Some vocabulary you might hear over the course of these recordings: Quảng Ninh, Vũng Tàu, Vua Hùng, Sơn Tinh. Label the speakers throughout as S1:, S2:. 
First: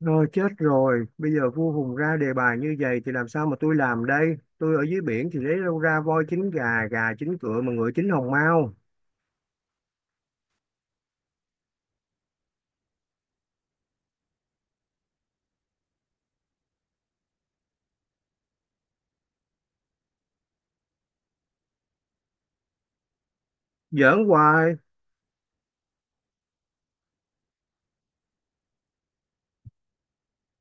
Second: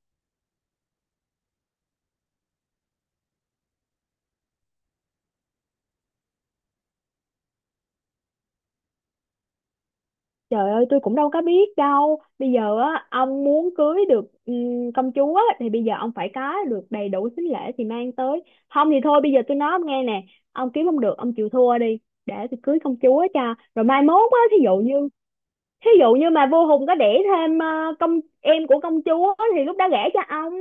S1: Rồi chết rồi, bây giờ vua Hùng ra đề bài như vậy thì làm sao mà tôi làm đây? Tôi ở dưới biển thì lấy đâu ra voi chín gà, gà chín cựa mà ngựa chín hồng mao.
S2: Trời ơi, tôi cũng đâu có biết đâu. Bây giờ á ông muốn cưới được công chúa á, thì bây giờ ông phải có được đầy đủ sính lễ thì mang tới. Không thì thôi, bây giờ tôi nói ông nghe nè. Ông kiếm không được ông chịu thua đi. Để tôi cưới công chúa cho. Rồi mai
S1: Giỡn
S2: mốt á, thí
S1: hoài.
S2: dụ như, thí dụ như mà vô Hùng có đẻ thêm công em của công chúa thì lúc đó gả cho ông.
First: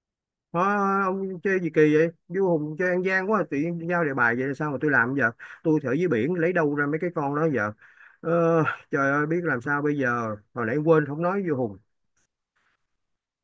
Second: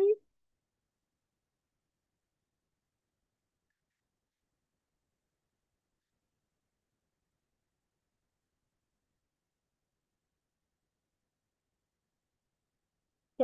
S1: Hả, ông chơi gì kỳ vậy? Vua Hùng chơi ăn gian quá, tự nhiên giao đề bài vậy là sao mà tôi làm giờ? Tôi thì ở dưới biển lấy đâu ra mấy cái con đó giờ? Ờ, Trời ơi, biết làm sao bây giờ, hồi nãy quên không nói vua Hùng.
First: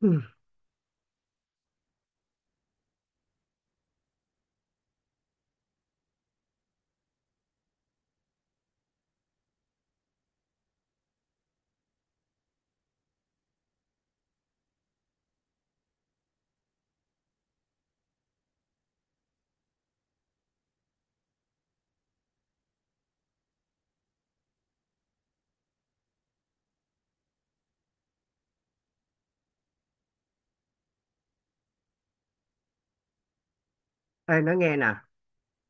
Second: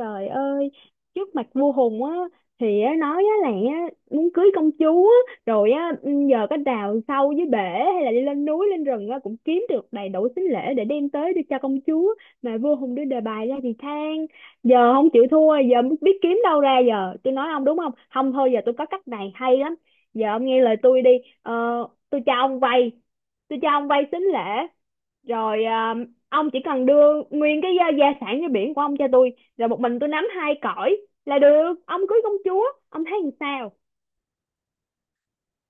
S1: Ừ.
S2: ơi, trước mặt vua Hùng á thì á, nói á là á, muốn cưới công chúa á, rồi á giờ có đào sâu dưới bể, hay là đi lên núi lên rừng á cũng kiếm được đầy đủ sính lễ để đem tới đưa cho công chúa, mà vua Hùng đưa đề bài ra thì than. Giờ không chịu thua, giờ biết kiếm đâu ra, giờ tôi nói ông đúng không? Không thôi giờ tôi có cách này hay lắm. Giờ ông nghe lời tôi đi. Ờ, tôi cho ông vay tôi cho ông vay sính lễ, rồi à, ông chỉ cần đưa nguyên cái gia sản như biển của ông cho tôi, rồi một mình tôi nắm hai cõi là được, ông cưới công chúa. Ông thấy làm sao?
S1: Ê, nói nghe nè,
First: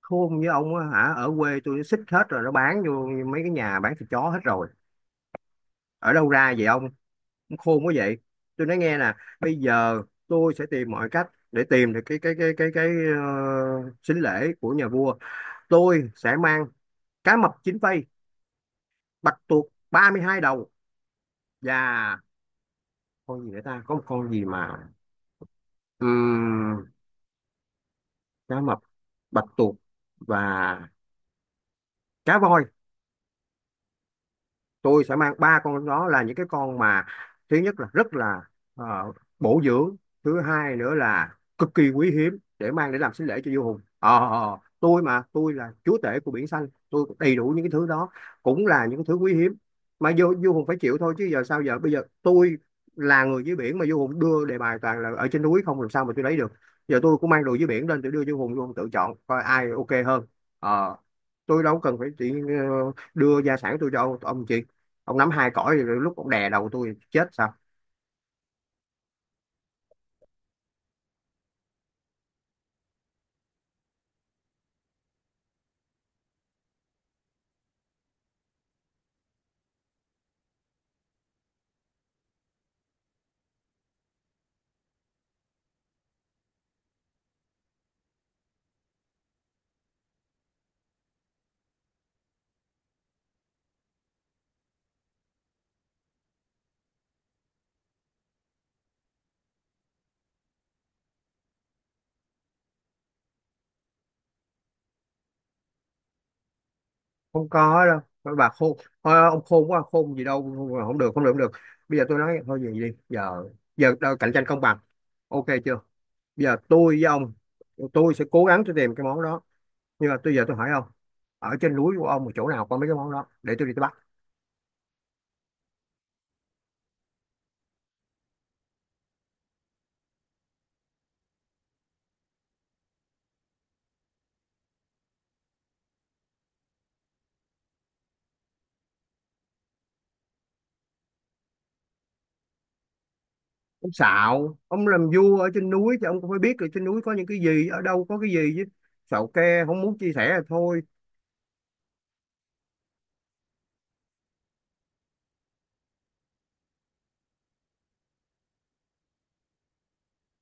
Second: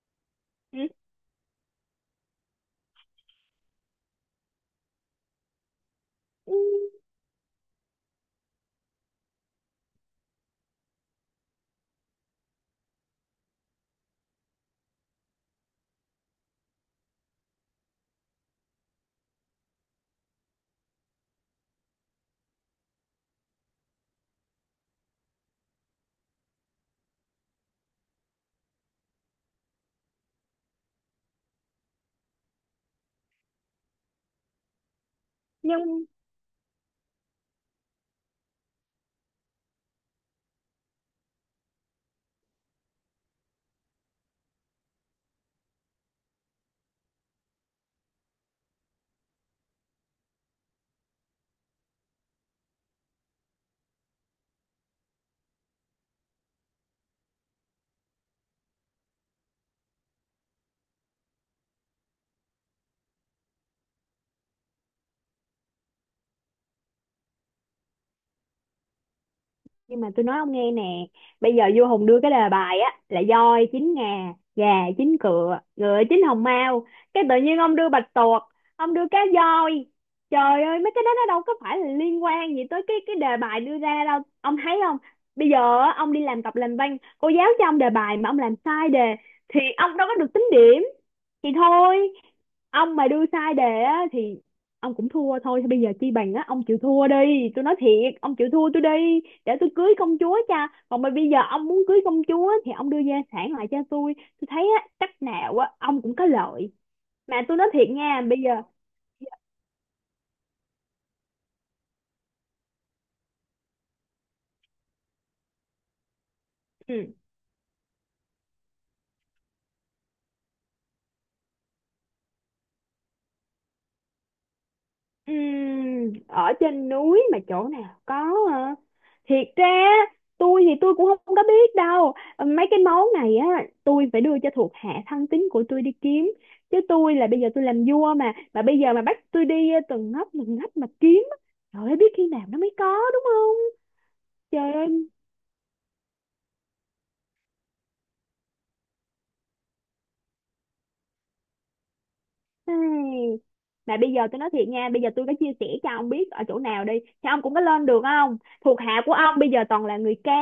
S1: khôn với ông
S2: Ừ.
S1: á hả, ở quê tôi nó xích hết rồi, nó bán vô mấy cái nhà bán thịt chó hết rồi. Ở đâu ra
S2: Ừ,
S1: vậy ông? Khôn quá vậy, tôi nói nghe nè. Bây giờ tôi sẽ tìm mọi cách để tìm được cái sính lễ của nhà vua. Tôi sẽ mang cá mập chín phây, bạch tuộc 32 đầu, và con gì nữa ta, có một con gì mà Ừm, cá mập, bạch tuộc, và cá voi. Tôi sẽ mang ba con
S2: nhưng
S1: đó, là những cái con mà thứ nhất là rất là ờ, bổ dưỡng, thứ hai nữa là cực kỳ quý hiếm để mang để làm sính lễ cho vua Hùng. Ờ, tôi mà, tôi là chúa tể của biển xanh, tôi có đầy đủ những cái thứ đó, cũng là những cái thứ quý hiếm mà vua vua Hùng phải chịu thôi. Chứ giờ sao, giờ bây giờ tôi là người dưới biển mà vua Hùng đưa đề bài toàn là ở trên núi không, làm sao mà tôi lấy được? Giờ tôi cũng mang đồ dưới biển lên, tôi đưa vua Hùng, vua Hùng tự chọn coi ai ok hơn. Ờ, tôi đâu cần phải chỉ đưa gia sản tôi cho ông, chị ông nắm hai cõi thì lúc ông đè đầu tôi chết sao?
S2: nhưng mà tôi nói ông nghe nè. Bây giờ vua Hùng đưa cái đề bài á là voi chín ngà, gà chín cựa, ngựa chín hồng mao, cái tự nhiên ông đưa bạch tuộc, ông đưa cá voi. Trời ơi, mấy cái đó nó đâu có phải là liên quan gì tới cái đề bài đưa ra đâu, ông thấy không? Bây giờ á, ông đi làm tập làm văn, cô giáo cho ông đề bài mà ông làm sai đề thì ông đâu có được tính điểm. Thì thôi, ông mà đưa sai đề á thì ông cũng thua thôi. Thì bây giờ chi bằng á ông chịu thua đi, tôi nói thiệt, ông chịu thua tôi đi, để tôi cưới công chúa cha còn. Mà bây giờ ông muốn cưới công chúa thì ông đưa gia sản lại cho tôi. Tôi thấy á, cách nào á, ông cũng có lợi, mà
S1: Không
S2: tôi nói
S1: có
S2: thiệt
S1: đâu.
S2: nha
S1: Nói
S2: bây
S1: bà
S2: giờ.
S1: khôn, thôi ông khôn quá, khôn gì đâu không, được không, được không, được Bây giờ tôi nói thôi vậy đi. Giờ giờ đâu, cạnh tranh công bằng, ok chưa? Bây giờ tôi với
S2: Ừ,
S1: ông, tôi sẽ cố gắng tôi tìm cái món đó, nhưng mà tôi giờ tôi hỏi ông, ở trên núi của ông mà chỗ nào có mấy cái món đó để tôi đi tôi bắt.
S2: ở trên núi mà chỗ nào có thiệt ra tôi thì tôi cũng không có biết đâu mấy cái món này á. Tôi phải đưa cho thuộc hạ thân tín của tôi đi kiếm, chứ tôi là bây giờ tôi làm vua mà bây giờ mà bắt tôi đi từng ngóc từng ngách mà kiếm á, trời ơi biết khi nào nó mới có, đúng không?
S1: Ông xạo,
S2: Trời
S1: ông
S2: ơi.
S1: làm vua ở trên núi thì ông cũng phải biết được trên núi có những cái gì, ở đâu có cái gì chứ. Xạo ke không muốn chia sẻ là thôi.
S2: Ây, mà bây giờ tôi nói thiệt nha, bây giờ tôi có chia sẻ cho ông biết ở chỗ nào đi, thì ông cũng có lên được không? Thuộc hạ của ông bây giờ toàn là người cá,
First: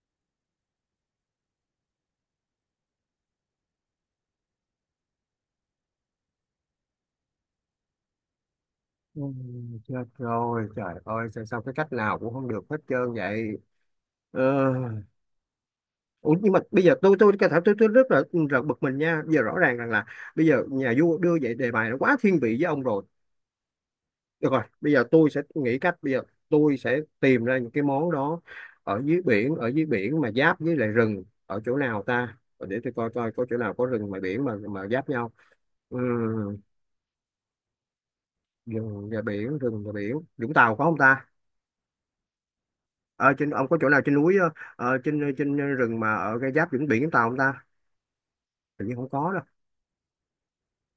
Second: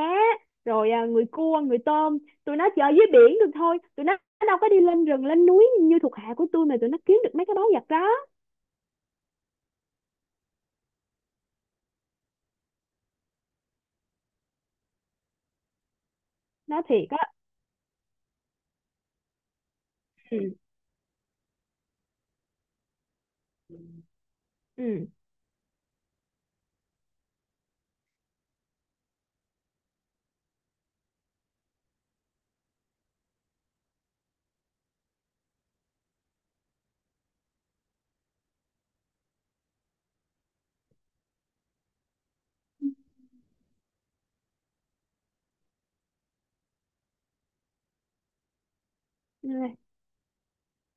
S2: rồi à, người cua, người tôm, tụi nó chơi dưới biển được thôi, tụi nó đâu có đi lên rừng, lên núi như thuộc hạ của tôi mà tụi nó kiếm được mấy cái báu vật đó,
S1: Ừ. Chết rồi, trời ơi, sao, sao cái cách nào cũng không được hết trơn vậy. Ờ, Ủa, nhưng mà
S2: nói
S1: bây giờ
S2: thiệt
S1: tôi
S2: á.
S1: tôi có thể tôi rất bực mình nha. Bây giờ rõ ràng rằng là
S2: Ừ,
S1: bây giờ nhà vua đưa vậy đề bài nó quá thiên vị với ông rồi. Được rồi, bây giờ
S2: ừ,
S1: tôi sẽ nghĩ cách, bây giờ tôi sẽ tìm ra những cái món đó ở dưới biển. Ở dưới biển mà giáp với lại rừng ở chỗ nào ta? Ờ, Để tôi coi coi có chỗ nào có rừng mà biển mà giáp nhau. Ừ, rừng và biển, rừng và biển. Vũng Tàu có không ta? Ờ, Trên ông có chỗ nào trên núi, trên trên rừng mà ở cái giáp vĩnh biển chúng ta không ta? Tự nhiên không có đâu.
S2: ừ,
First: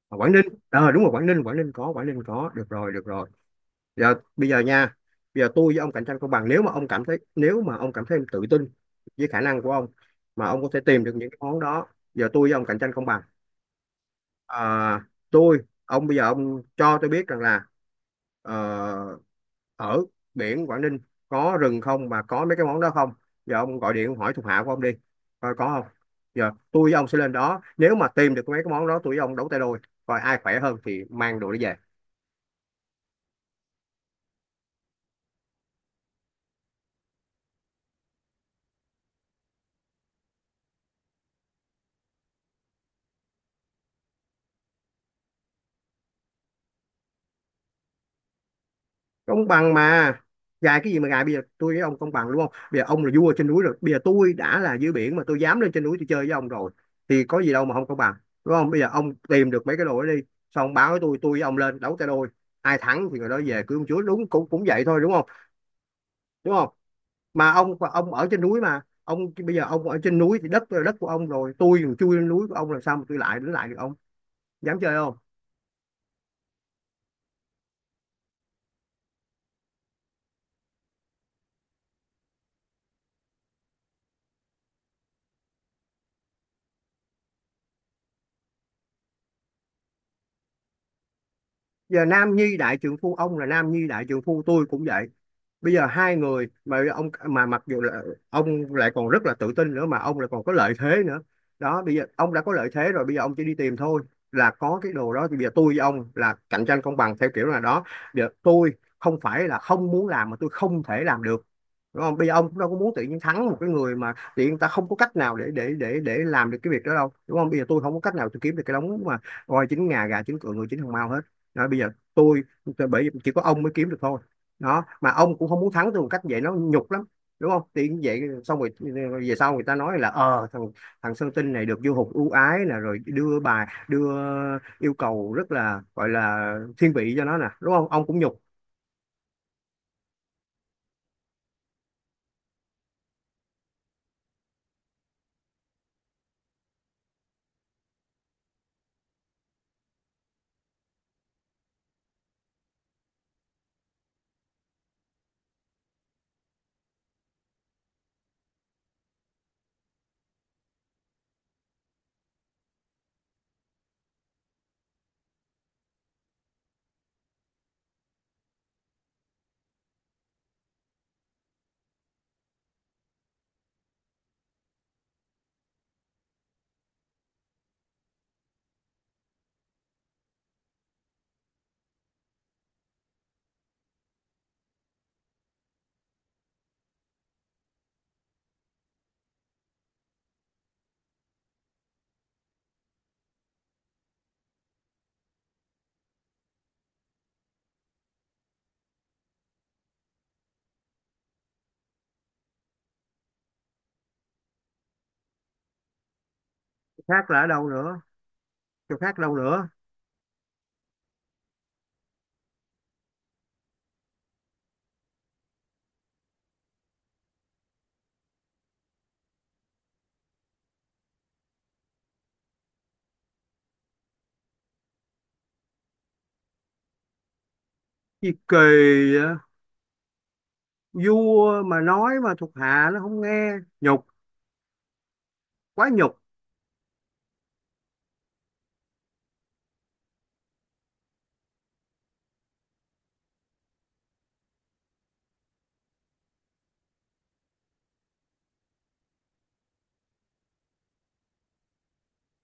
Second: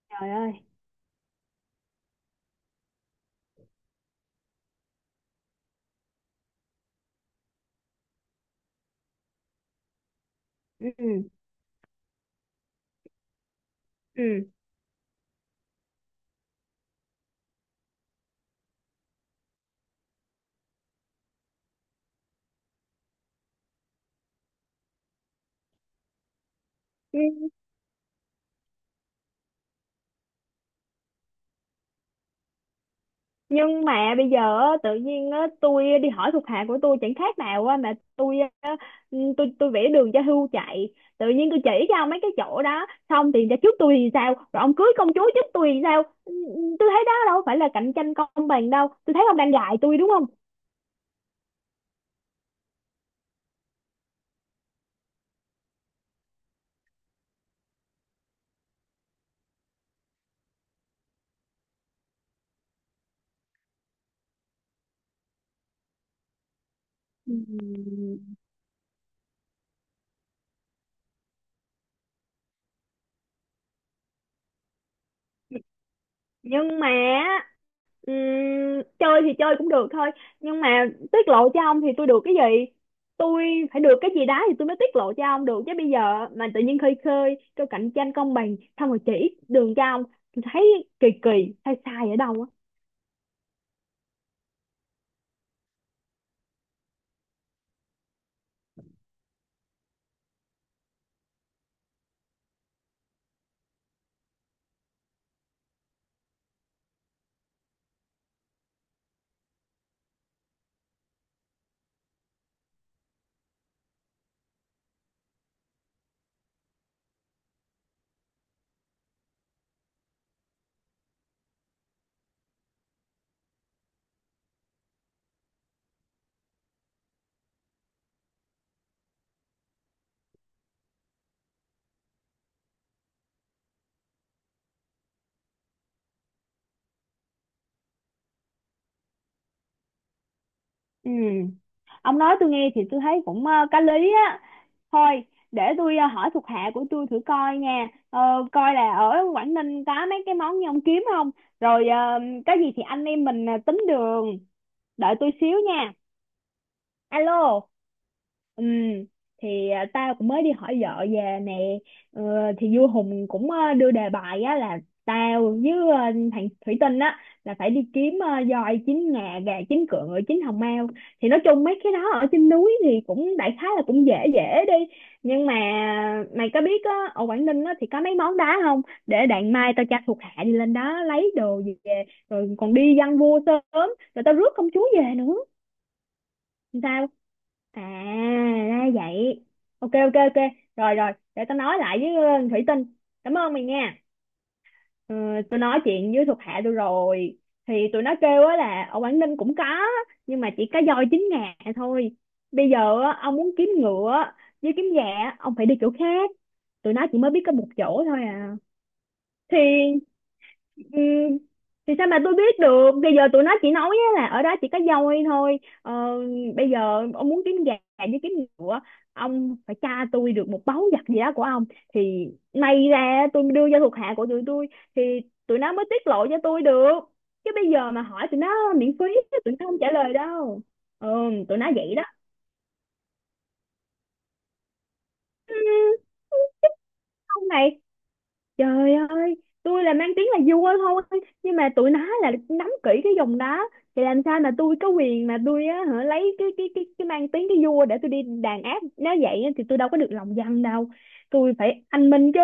S1: Ở
S2: trời
S1: Quảng Ninh.
S2: ơi,
S1: Ờ đúng rồi, Quảng Ninh, Quảng Ninh có, Quảng Ninh có. Được rồi, được rồi. Giờ bây giờ nha. Bây giờ tôi với ông cạnh tranh công bằng, nếu mà ông cảm thấy nếu mà ông cảm thấy em tự tin với khả năng của ông mà ông có thể tìm được những cái món đó. Giờ tôi với ông cạnh tranh công bằng.
S2: ừ,
S1: À, tôi ông bây giờ ông cho tôi biết rằng là ờ, ở biển Quảng Ninh có rừng không mà có mấy cái món đó không? Giờ ông gọi điện ông hỏi thuộc hạ của ông đi coi có không. Giờ tôi với ông sẽ
S2: ừ.
S1: lên đó, nếu mà tìm được mấy cái món đó, tôi với ông đấu tay đôi coi ai khỏe hơn thì mang đồ đi về.
S2: Nhưng mà bây giờ á, tự nhiên á, tôi đi hỏi thuộc hạ của tôi chẳng khác nào á, mà tôi á, ừ, tôi vẽ đường cho hươu chạy. Tự nhiên tôi chỉ cho ông mấy cái chỗ đó xong thì cho trước tôi thì sao, rồi ông cưới công chúa trước tôi thì sao? Ừ, ừ, tôi thấy đó đâu phải là cạnh tranh công bằng đâu, tôi thấy ông
S1: Công
S2: đang
S1: bằng
S2: gài tôi đúng
S1: mà,
S2: không?
S1: gài cái gì mà gài? Bây giờ tôi với ông công bằng đúng không? Bây giờ ông là vua trên núi rồi, bây giờ tôi đã là dưới biển mà tôi dám lên trên núi tôi chơi với ông rồi, thì có gì đâu mà không công bằng? Đúng không? Bây giờ ông tìm được mấy cái đồ đó đi, xong ông báo với tôi với ông lên đấu tay đôi, ai thắng thì người đó về cưới ông chúa, đúng, cũng cũng vậy thôi đúng không? Đúng không?
S2: Ừ,
S1: Mà ông ở trên núi mà ông, bây giờ ông ở trên núi thì đất là đất của ông rồi, tôi còn chui lên núi của ông, làm sao mà tôi lại đến lại được ông? Dám chơi không?
S2: nhưng mà ừm, chơi thì chơi cũng được thôi, nhưng mà tiết lộ cho ông thì tôi được cái gì? Tôi phải được cái gì đó thì tôi mới tiết lộ cho ông được chứ. Bây giờ mà tự nhiên khơi khơi kêu cạnh tranh công bằng xong rồi chỉ đường cho ông, tôi thấy kỳ kỳ, hay
S1: Giờ
S2: sai ở đâu
S1: nam
S2: á.
S1: nhi đại trượng phu, ông là nam nhi đại trượng phu, tôi cũng vậy. Bây giờ hai người mà ông, mà mặc dù là ông lại còn rất là tự tin nữa mà ông lại còn có lợi thế nữa đó. Bây giờ ông đã có lợi thế rồi, bây giờ ông chỉ đi tìm thôi là có cái đồ đó, thì bây giờ tôi với ông là cạnh tranh công bằng theo kiểu là đó. Giờ tôi không phải là không muốn làm mà tôi không thể làm được, đúng không? Bây giờ ông cũng đâu có muốn tự nhiên thắng một cái người mà tự nhiên ta không có cách nào để làm được cái việc đó đâu, đúng không? Bây giờ tôi không có cách nào tôi kiếm được cái đống mà voi chín ngà, gà chín cựa, người chín hồng mao hết. Đó, bây giờ tôi bởi vì chỉ có ông mới kiếm được thôi, đó, mà ông cũng không muốn thắng tôi một cách vậy nó nhục lắm, đúng không? Thì vậy xong rồi, về sau người ta nói là, ờ, thằng thằng Sơn Tinh này được vua hục ưu ái nè, rồi đưa yêu cầu rất là, gọi là thiên vị cho nó nè, đúng không? Ông cũng nhục.
S2: Ừ. Ông nói tôi nghe thì tôi thấy cũng có lý á. Thôi để tôi hỏi thuộc hạ của tôi thử coi nha. Ờ, coi là ở Quảng Ninh có mấy cái món như ông kiếm không, rồi có gì thì anh em mình tính đường. Đợi tôi xíu nha. Alo. Ừ, thì à, tao cũng mới đi hỏi vợ về nè. Ờ, thì vua Hùng cũng đưa đề bài á là tao với thằng Thủy Tinh á là phải đi kiếm voi chín ngà, gà chín cựa, ngựa chín hồng mao. Thì nói chung mấy cái đó ở trên núi thì cũng đại khái là cũng dễ dễ đi. Nhưng mà mày có biết á ở Quảng Ninh á thì có mấy món đá không, để đặng mai tao cho thuộc hạ đi lên đó lấy đồ về, rồi còn đi văn vua sớm rồi tao rước công chúa về nữa. Sao? À, ra vậy. Ok, ok, ok. Rồi, rồi, để tao nói lại với Thủy Tinh. Cảm ơn mày nha. Ừ, tôi nói chuyện với thuộc hạ tôi rồi, thì tụi nó kêu á là ở Quảng Ninh cũng có, nhưng mà chỉ có voi chín ngà thôi. Bây giờ á, ông muốn kiếm ngựa với kiếm gà á, ông phải đi chỗ khác. Tụi
S1: Chỗ
S2: nó chỉ
S1: khác
S2: mới
S1: là
S2: biết
S1: ở
S2: có một
S1: đâu nữa?
S2: chỗ thôi à.
S1: Chỗ khác đâu
S2: Thì
S1: nữa?
S2: ừ, thì sao mà tôi biết được, bây giờ tụi nó chỉ nói á là ở đó chỉ có voi thôi. Ờ, Bây giờ ông muốn kiếm gà với kiếm ngựa, ông phải tra tôi được một báu vật gì đó của ông thì may ra tôi đưa cho thuộc hạ của tụi tôi, thì tụi nó mới tiết lộ cho tôi được. Chứ bây giờ mà hỏi
S1: Gì
S2: tụi
S1: kỳ
S2: nó miễn phí
S1: vậy?
S2: tụi nó không trả lời đâu. Ừ, tụi
S1: Vua
S2: nó
S1: mà
S2: vậy đó
S1: nói mà thuộc hạ nó không nghe. Nhục, quá nhục.
S2: ông này. Trời ơi, tôi là mang tiếng là vua thôi, nhưng mà tụi nó là nắm kỹ cái vùng đó, thì làm sao mà tôi có quyền mà tôi á, hả, lấy cái mang tiếng cái vua để tôi đi đàn áp, nếu vậy á, thì tôi đâu có được lòng dân đâu. Tôi phải anh minh chứ.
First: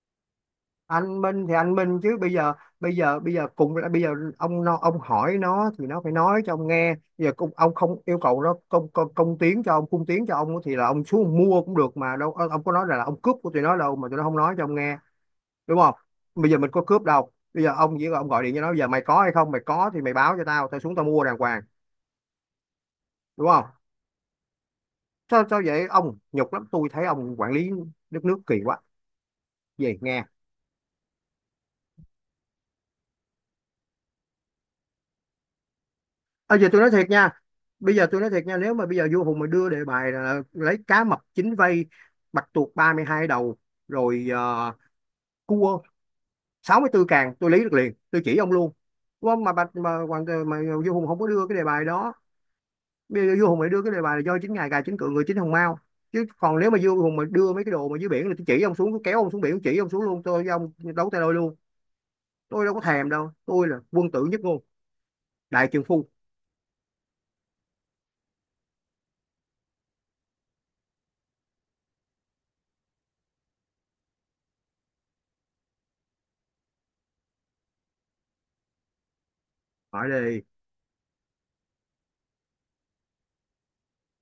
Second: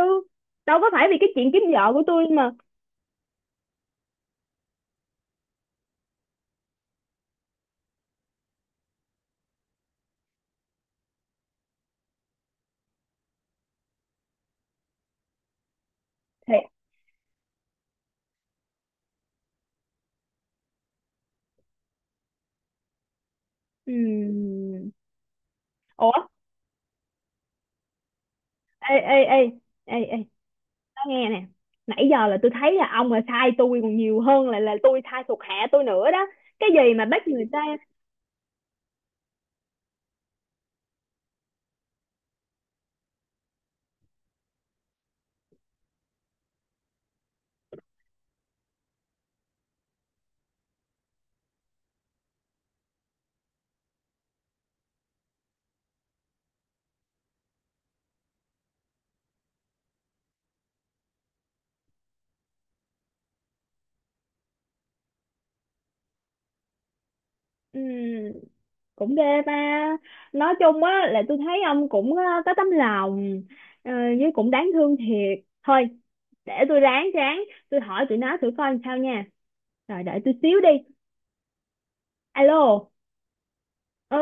S2: Đâu có phải vì
S1: Anh
S2: cái
S1: Minh
S2: chuyện
S1: thì
S2: kiếm
S1: anh
S2: vợ
S1: Minh,
S2: của
S1: chứ
S2: tôi
S1: bây
S2: mà.
S1: giờ, bây giờ cùng là bây giờ ông nó, ông hỏi nó thì nó phải nói cho ông nghe. Bây giờ cũng ông không yêu cầu nó công công, công tiến cho ông cung tiến cho ông, thì là ông xuống ông mua cũng được mà đâu. Ờ, ông có nói là ông cướp của tụi nó đâu mà tụi nó không nói cho ông nghe? Đúng không? Bây
S2: Thì
S1: giờ mình có cướp đâu, bây giờ ông chỉ ông gọi điện cho nó, bây giờ mày có hay không, mày có thì mày báo cho tao, tao xuống tao mua đàng hoàng. Đúng không?
S2: ừm,
S1: Sao, sao vậy
S2: ủa,
S1: ông? Nhục lắm. Tôi thấy ông quản lý đất nước kỳ quá.
S2: ê ê ê
S1: Về
S2: ê ê,
S1: nghe.
S2: tao nghe nè. Nãy giờ là tôi thấy là ông là sai tôi còn nhiều hơn là tôi sai thuộc hạ tôi nữa đó.
S1: À, giờ
S2: Cái
S1: tôi nói
S2: gì mà
S1: thiệt
S2: bắt
S1: nha.
S2: người ta.
S1: Bây giờ tôi nói thiệt nha, nếu mà bây giờ vua Hùng mà đưa đề bài là lấy cá mập chín vây, bạch tuộc 32 đầu, rồi cua 64 càng, tôi lấy được liền, tôi chỉ ông luôn, đúng không? Mà bạch mà, hoàng mà, vua Hùng không có đưa cái đề bài đó. Bây giờ vua Hùng lại đưa cái đề bài là do chính ngài, gài chính cựa, người chính hồng mao. Chứ còn nếu mà vua Hùng mà đưa mấy cái đồ mà dưới biển, là tôi chỉ ông xuống, tôi kéo ông xuống biển, tôi chỉ ông xuống luôn, tôi với ông đấu tay đôi luôn. Tôi đâu có thèm đâu, tôi là quân tử nhất ngôn đại trượng phu.
S2: Ừ, cũng ghê ta. Nói chung á là tôi thấy ông cũng có tấm lòng ờ, với cũng đáng thương thiệt. Thôi để tôi ráng ráng tôi hỏi tụi nó thử coi làm sao nha, rồi
S1: Hỏi
S2: đợi tôi
S1: đi.
S2: xíu đi. Alo. ờ,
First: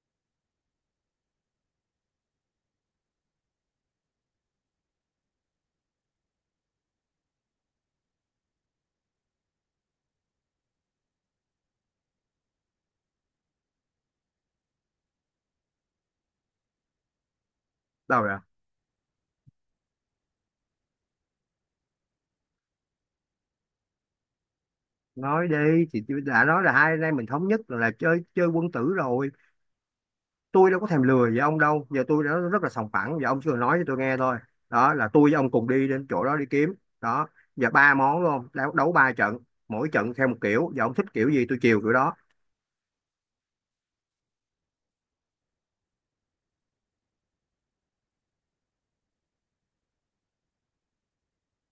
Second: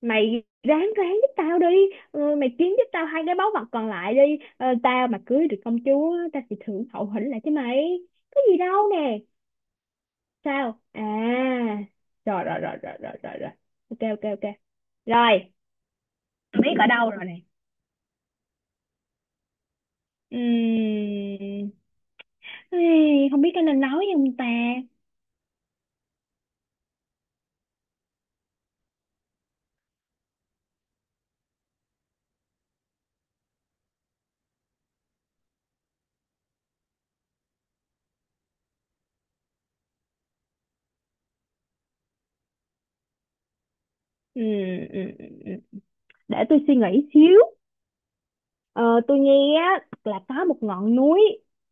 S2: mày ráng ráng giúp tao đi. Mày kiếm giúp tao hai cái báu vật còn lại đi. Ờ, tao mà cưới được công chúa tao sẽ thưởng hậu hĩnh lại cho mày. Có gì đâu nè. Sao? À, rồi rồi rồi rồi rồi rồi rồi, ok ok ok, rồi biết ở đâu rồi nè.
S1: Đâu rồi?
S2: Ừm, Ê, không biết có nên nói không ta?
S1: Nói đi, thì tôi đã nói là hai anh em mình thống nhất là, chơi chơi quân tử rồi, tôi đâu có thèm lừa với ông đâu. Giờ tôi đã rất là sòng phẳng, giờ ông chỉ cần nói cho tôi nghe thôi. Đó là tôi với ông cùng đi đến chỗ đó đi kiếm, đó. Giờ ba món đúng không, đấu, đấu ba trận, mỗi trận theo một kiểu, giờ ông thích kiểu gì tôi chiều kiểu đó.
S2: Ừm, ừm, ừm, ừm. Để tôi suy nghĩ xíu. Ờ, tôi nghe á, là có một ngọn núi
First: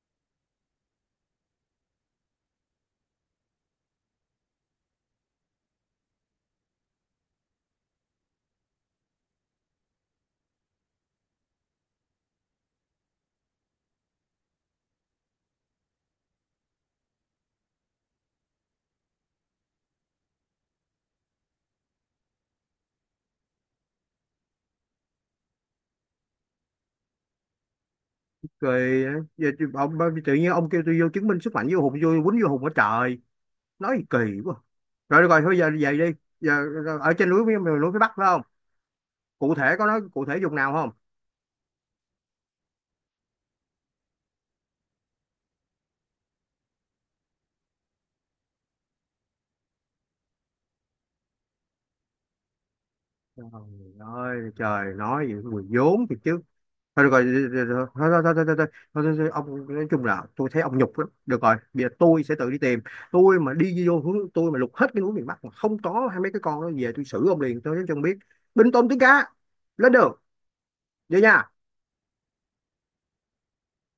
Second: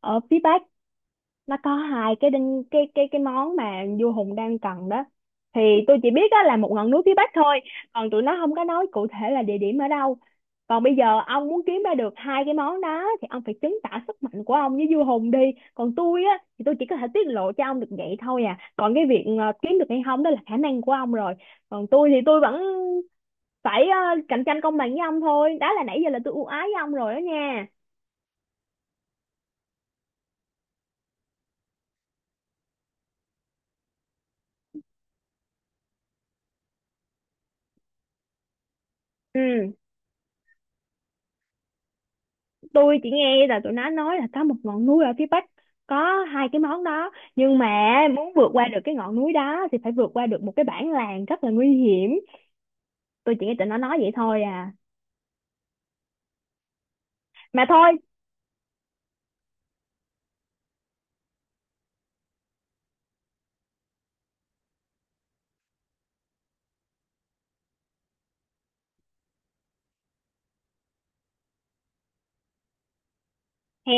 S2: ở phía Bắc, nó có hai cái đinh cái món mà vua Hùng đang cần đó. Thì tôi chỉ biết đó là một ngọn núi phía Bắc thôi. Còn tụi nó không có nói cụ thể là địa điểm ở đâu. Còn bây giờ ông muốn kiếm ra được hai cái món đó thì ông phải chứng tỏ sức mạnh của ông với vua Hùng đi. Còn tôi á thì tôi chỉ có thể tiết lộ cho ông được vậy thôi à. Còn cái việc kiếm được hay không đó là khả năng của ông rồi. Còn tôi thì tôi vẫn phải cạnh tranh công bằng với ông thôi, đó là nãy giờ là tôi ưu ái với ông rồi đó nha.
S1: Rồi giờ, ông tự nhiên ông kêu tôi vô chứng minh sức mạnh với hùng vô quýnh vô hùng ở trời, nói kỳ quá. Rồi được rồi thôi, giờ về đi. Giờ, ở trên núi miền miền núi phía Bắc phải không? Cụ
S2: Ừ,
S1: thể có nói cụ thể vùng nào không?
S2: tôi chỉ nghe là tụi nó nói là có một ngọn núi ở phía Bắc có hai cái món đó, nhưng mà muốn vượt qua được cái ngọn núi đó thì phải vượt qua được một cái bản làng rất là nguy hiểm. Tôi
S1: Trời
S2: chỉ nghe tụi nó nói vậy thôi
S1: ơi,
S2: à.
S1: trời nói gì mùi vốn thì chứ. Thôi được rồi, rồi-
S2: Mà thôi,
S1: rồi- rồi, thôi thôi thôi thôi thôi thôi thôi thôi, thôi, ông nói chung là tôi thấy ông nhục lắm. Được rồi, bây giờ tôi sẽ tự đi tìm. Tôi mà đi vô hướng, tôi mà lục hết cái núi miền Bắc mà không có hai mấy cái con đó về, tôi xử ông liền, tôi nói cho ông biết. Binh tôm tướng cá, lên đường, vậy nha.
S2: hè.